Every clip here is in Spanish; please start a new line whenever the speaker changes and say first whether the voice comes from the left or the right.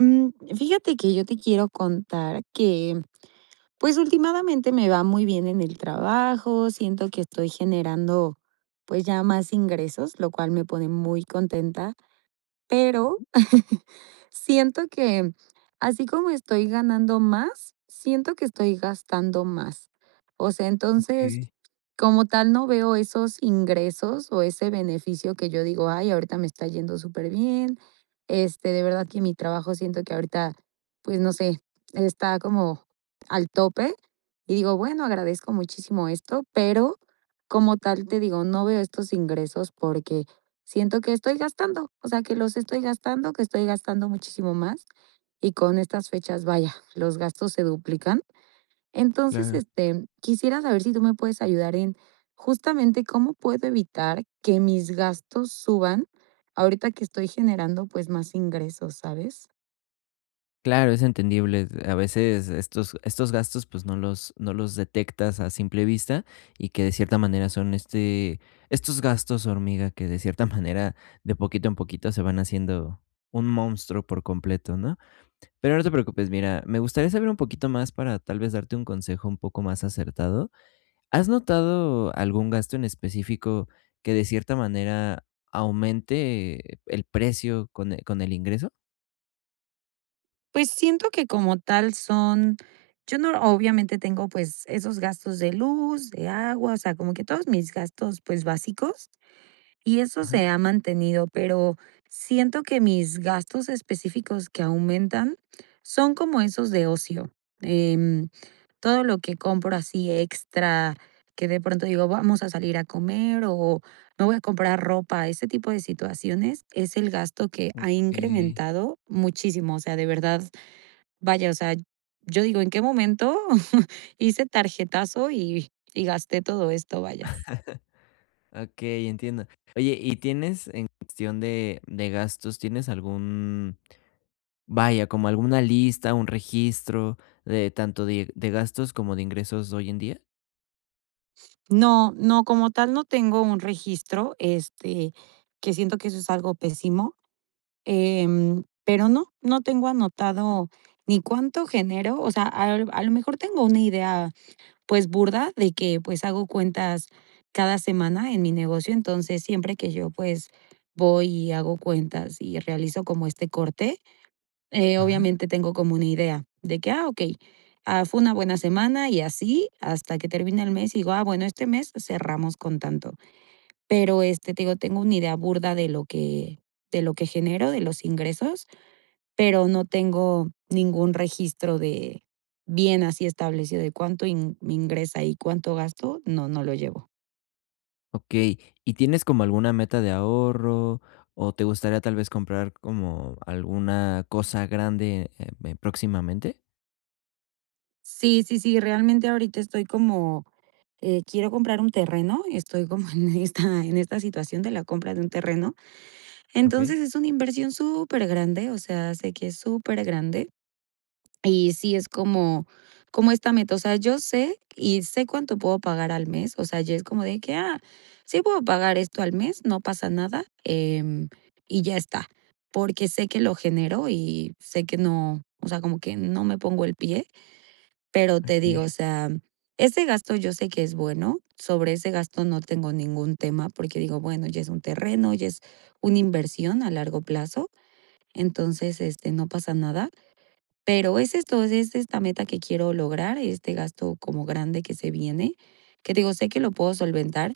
right: Mm. Fíjate que yo te quiero contar que, pues, últimadamente me va muy bien en el trabajo, siento que estoy generando, pues, ya más ingresos, lo cual me pone muy contenta,
left: Ah,
right: pero
left: u
right: siento que, así como estoy ganando más, siento que estoy gastando más. O sea, entonces,
left: Okey.
right: como tal no veo esos ingresos o ese beneficio que yo digo: "Ay, ahorita me está yendo súper bien". Este, de verdad que mi trabajo siento que ahorita, pues, no sé, está como al tope y digo: "Bueno, agradezco muchísimo esto". Pero, como tal te digo, no veo estos ingresos porque siento que estoy gastando. O sea que los estoy gastando, que estoy gastando muchísimo más y con estas fechas, vaya, los gastos se duplican. Entonces,
left: Claro.
right: este, quisiera saber si tú me puedes ayudar en, justamente cómo puedo evitar que mis gastos suban, ahorita que estoy generando, pues más ingresos, ¿sabes?
left: Claro, es entendible, a veces estos estos gastos, pues, no los no los detectas a simple vista y que de cierta manera son, este estos gastos hormiga, que de cierta manera, de poquito en poquito se van haciendo un monstruo por completo, ¿no? Pero no te preocupes. Mira, me gustaría saber un poquito más para tal vez, darte un consejo un poco más acertado, ¿has notado algún gasto en específico que de cierta manera aumente, eh, el precio con el con el ingreso?
right: Pues, siento que como tal son yo no, obviamente tengo, pues, esos gastos de luz, de agua, o sea, como que todos mis gastos, pues, básicos. Y eso
left: Ajá.
right: se ha mantenido, pero siento que mis gastos específicos que aumentan son como esos de ocio, em, todo lo que compro así extra, que de pronto digo: "Vamos a salir a comer o me voy a comprar ropa". Ese tipo de situaciones es el gasto que ha
left: Okey.
right: incrementado muchísimo, o sea, de verdad. Vaya, o sea, yo digo: "¿En qué momento hice tarjetazo y y gasté todo esto?". Vaya s
left: Okey, entiendo. Oye, y tienes en cuestión de de gastos, ¿tienes algún, vaya, como alguna lista, un registro de tanto de de gastos como de ingresos hoy en día?
right: No, no, como tal, no tengo un registro, este, que siento que eso es algo pésimo. Em, pero, no, no tengo anotado ni cuánto genero o sea, al a lo mejor tengo una idea, pues, burda de que, pues, hago cuentas cada semana en mi negocio. Entonces siempre que yo, pues, voy y hago cuentas, y realizo como este corte, eh,
left: Ajá.
right: obviamente tengo como una idea de que: "Ah, okey, ah, fue una buena semana". Y así hasta que termine el mes, y digo: "Ah, bueno, este mes cerramos con tanto". Pero este te digo, tengo una idea burda de lo que de lo que genero de los ingresos, pero no tengo ningún registro de bien así establecido de cuánto ing me ingresa y cuánto gasto, no, no lo llevo.
left: Okey. ¿Y tienes como alguna meta de ahorro, o te gustaría tal vez comprar como alguna cosa grande, eh, me próximamente?
right: Sí, sí, sí, realmente ahorita estoy como eh, quiero comprar un terreno, estoy como en esta en esta situación de la compra de un terreno.
left: Okey.
right: Entonces es una inversión supergrande, o sea, sé que es supergrande, y sí, es como, como esta meta. O sea, yo sé, y sé cuánto puedo pagar al mes. O sea, ya es como de que: "Ah, sí, puedo pagar esto al mes, no pasa nada, em y ya está". Porque sé que lo genero, y sé que no, o sea, como que no me pongo el pie. Pero te digo,
left: Okey.
right: o sea, ese gasto, yo sé que es bueno sobre ese gasto, no tengo ningún tema, porque digo: "Bueno, ya es un terreno ya es una inversión a largo plazo". Entonces, este, no pasa nada. Pero, es esto, es esta meta que quiero lograr este gasto como grande que se viene que digo sé que lo puedo solventar,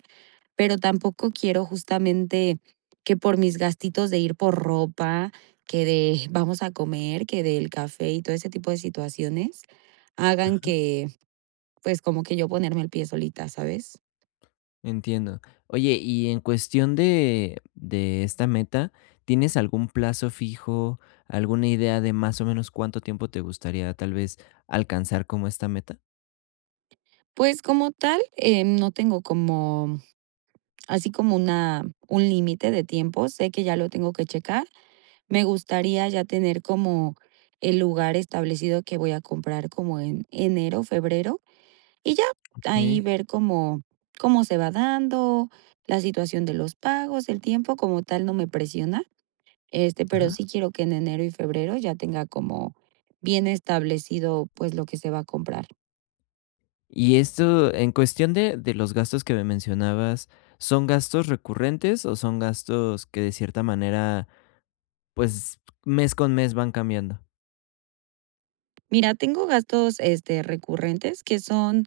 right: pero tampoco quiero justamente que por mis gastitos de ir por ropa que de vamos a comer, que del café y todo ese tipo de situaciones hagan
left: Ajá.
right: que, pues, como que yo ponerme el pie solita, ¿sabes?
left: Entiendo. Oye, y en cuestión de de esta meta, ¿tienes algún plazo fijo? ¿Alguna idea de, más o menos, cuánto tiempo te gustaría tal vez alcanzar como esta meta?
right: Pues, como tal, eh, no tengo como así como una un límite de tiempo. Sé que ya lo tengo que checar. Me gustaría ya tener como el lugar establecido que voy a comprar como en enero, febrero, y ya. Ahí
left: Okey.
right: ver cómo cómo se va dando la situación de los pagos, el tiempo como tal no me presiona, este, pero
left: Ajá.
right: sí quiero que en enero y febrero, ya tenga como bien establecido, pues, lo que se va a comprar.
left: Y esto en cuestión de de los gastos que me mencionabas, ¿son gastos recurrentes, o son gastos que de cierta manera, pues, mes con mes van cambiando?
right: Mira, tengo gastos, este, recurrentes que son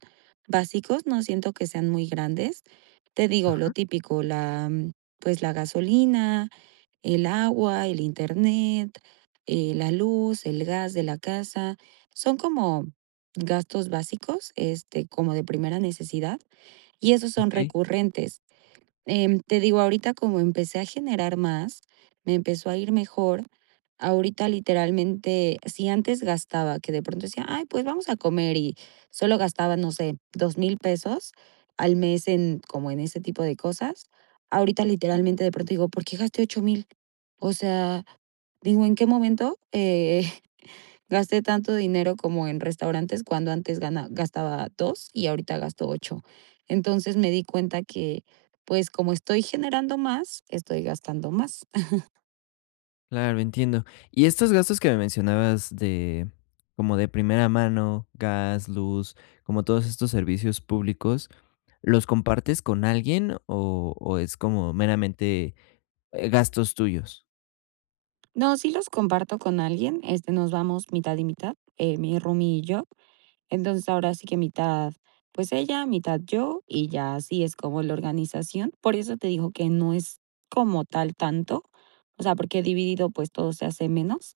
right: básicos. No siento que sean muy grandes. Te digo lo
left: Ajá.
right: típico la, mm, pues, la gasolina, el agua, el internet, eh, la luz, el gas de la casa. Son como gastos básicos, este, como de primera necesidad. Y esos son
left: Okey.
right: recurrentes, em, te digo ahorita como empecé a generar más, me empezó a ir mejor. Ahorita, literalmente, si antes gastaba que de pronto decía: "Ay, pues, vamos a comer", y solo gastaba, no sé, $2000 pesos al mes, en como, en ese tipo de cosas, ahorita,
left: Ajá.
right: literalmente, de pronto digo: "¿Por qué gasté 8000?". O sea, digo: "¿En qué momento, eh, gasté tanto dinero como en restaurantes cuando antes gana gastaba 2 y ahorita gasto 8". Entonces, me di cuenta que, pues, como estoy generando más, estoy gastando más.
left: Claro, entiendo. Y estos gastos que me mencionabas de, como de primera mano, gas, luz, como todos estos servicios públicos, ¿los compartes con alguien o o es como meramente, eh, gastos tuyos?
right: No, si los comparto con alguien, este, nos vamos mitad y mitad, eh, mi roommie y yo, entonces ahora sí que mitad, pues, ella, mitad yo, y ya, así es como la organización. Por eso te dijo que no es como tal tanto, o sea, porque dividido, pues, todo se hace menos.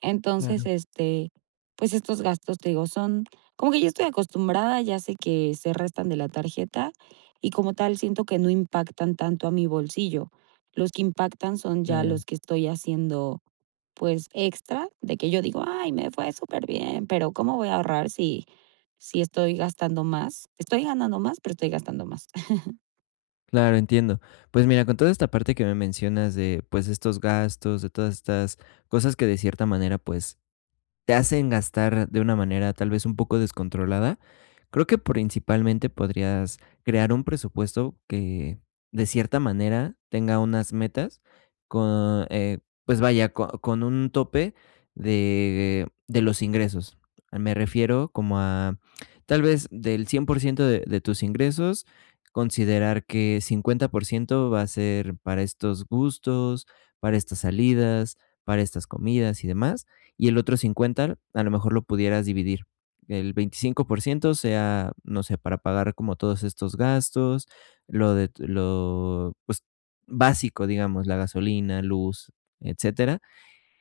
right: Entonces
left: Claro.
right: este, pues, estos gastos te digo son como que yo estoy acostumbrada. Ya sé que se restan de la tarjeta y como tal siento que no impactan tanto a mi bolsillo. Los que impactan son ya
left: Claro.
right: los que estoy haciendo, pues, extra de que yo digo: "Ay, me fue superbién". Pero cómo voy a ahorrar si si estoy gastando más, estoy ganando más, pero estoy gastando más.
left: Claro, entiendo. Pues, mira, con toda esta parte que me mencionas de, pues, de estos gastos, de todas estas cosas que de cierta manera, pues, te hacen gastar de una manera, tal vez, un poco descontrolada. Creo que principalmente podrías crear un presupuesto que de cierta manera tenga unas metas con, eh, pues vaya co con un tope de de los ingresos. Me refiero como a tal vez, del 100% de de tus ingresos, considerar que 50% va a ser para estos gustos, para estas salidas, para estas comidas y demás. Y el otro 50, a lo mejor lo pudieras dividir, el 25% sea, no sé, para pagar como todos estos gastos, lo de t lo pues, básico, digamos, la gasolina, luz, etcétera.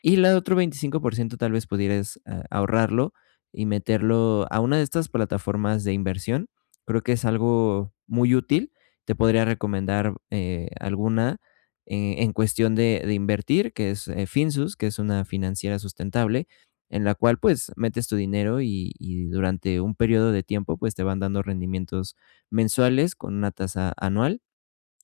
left: Y la otro 25% tal vez, pudieres a ahorrarlo y meterlo a una de estas plataformas de inversión. Creo que es algo muy útil. Te podría recomendar, eh, alguna, eh, en cuestión de de invertir, que es, eh, Finsus, que es una financiera sustentable, en la cual pues, metes tu dinero y y durante un período de tiempo, pues, te van dando rendimientos mensuales con una tasa anual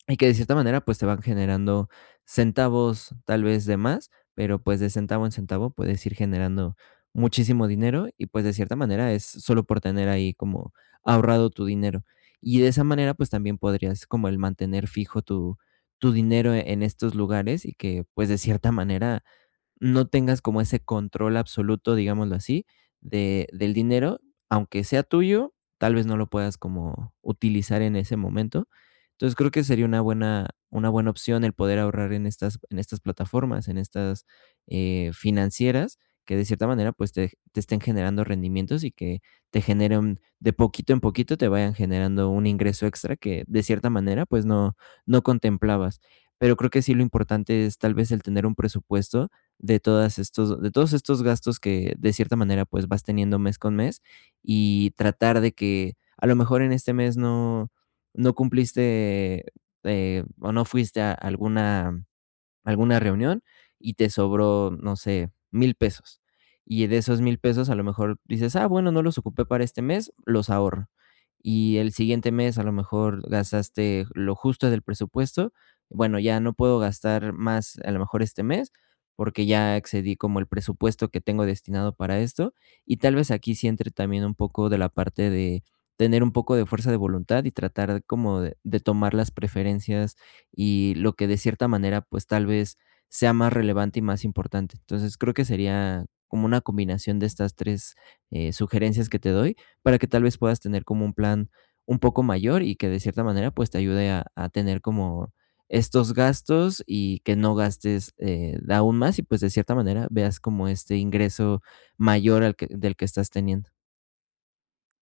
left: y que de cierta manera, pues, te van generando centavos, tal vez, de más, pero pues de centavo en centavo puedes ir generando muchísimo dinero y, pues, de cierta manera es solo por tener ahí como ahorrado tu dinero. Y de esa manera, pues, también podrías como el mantener fijo tu tu dinero en estos lugares y que, pues, de cierta manera no tengas como ese control absoluto, digámoslo así, de del dinero, aunque sea tuyo, tal vez no lo puedas como utilizar en ese momento. Entonces creo que sería una buena una buena opción el poder ahorrar en estas en estas plataformas en estas, eh, financieras que de cierta manera, pues, te ge te estén generando rendimientos y que te genere un de poquito en poquito te vayan generando un ingreso extra que de cierta manera, pues, no no contemplabas. Pero creo que sí lo importante es tal vez, el tener un presupuesto de todas estos de todos estos gastos que de cierta manera, pues, vas teniendo mes con mes y tratar de que a lo mejor en este mes no no cumpliste, eh, o no fuiste a alguna alguna reunión y te sobró, no sé, $1000 pesos y de esos $1000 pesos a lo mejor dices: "Ah, bueno, no los ocupé para este mes, los ahorro". Y el siguiente mes a lo mejor gastaste j lo justo del presupuesto. Bueno, ya no puedo gastar más a lo mejor este mes, porque ya excedí como el presupuesto que tengo destinado para esto y tal vez, aquí sí entre también, un poco de la parte de tener un poco de fuerza de voluntad y tratar como de de tomar las preferencias y lo que de cierta manera, pues, tal vez, sea más relevante y más importante. Entonces creo que sería como una combinación de estas 3, eh, sugerencias que te doy para que tal vez, puedas tener como un plan un poco mayor y que de cierta manera, pues, te ayude a a tener como estos gastos y que no gastes, eh, aún más y, pues, de cierta manera veas como este ingreso mayor al que del que estás teniendo.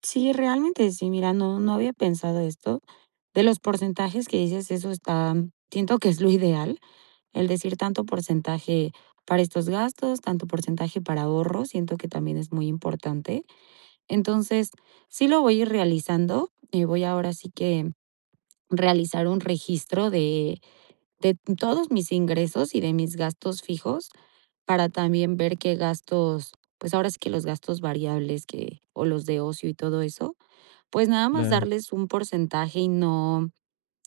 right: Sí, realmente sí, mira, no no había pensado esto de los porcentajes que dices, eso está siento que es lo ideal el decir tanto porcentaje para estos gastos, tanto porcentaje para ahorro, siento que también es muy importante. Entonces sí lo voy a ir realizando y voy ahora sí que realizar un registro de de todos mis ingresos y de mis gastos fijos para también ver qué gastos, pues, ahora sí que los gastos variables que o los de ocio y todo eso, pues, nada más
left: Claro.
right: darles un porcentaje y no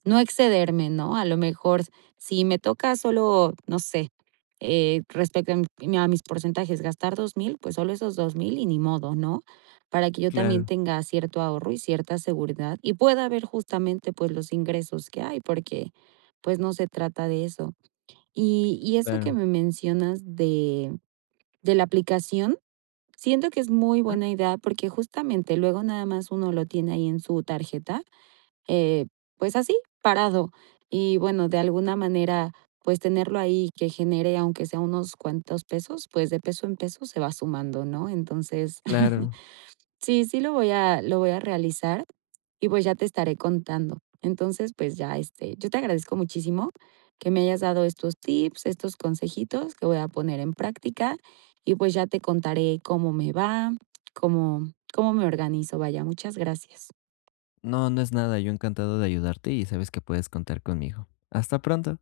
right: no excederme, ¿no?, a lo mejor si me toca solo no sé, eh, respecto a mi a mis porcentajes gastar 2.000, pues solo esos 2,000 y ni modo, ¿no?, para que yo también
left: Claro.
right: tenga cierto ahorro y cierta seguridad y pueda ver justamente pues, los ingresos que hay porque pues, no se trata de eso y y eso que
left: Claro.
right: me mencionas de de la aplicación, siento que es muy
left: Ajá.
right: buena idea porque justamente luego nada más uno lo tiene ahí en su tarjeta, eh, pues, así parado y bueno, de alguna manera pues tenerlo ahí y que genere, aunque sea unos cuantos pesos, pues de peso en peso se va sumando, ¿no?, entonces,
left: Claro.
right: sí, sí, lo voy a lo voy a realizar y pues, ya te estaré contando. Entonces pues, ya, este, yo te agradezco muchísimo que me hayas dado estos tips, estos consejitos que voy a poner en práctica y pues, ya te contaré cómo me va, cómo cómo me organizo vaya, muchas gracias.
left: No, no es nada. Yo encantado de ayudarte y sabes que puedes contar conmigo. Hasta pronto.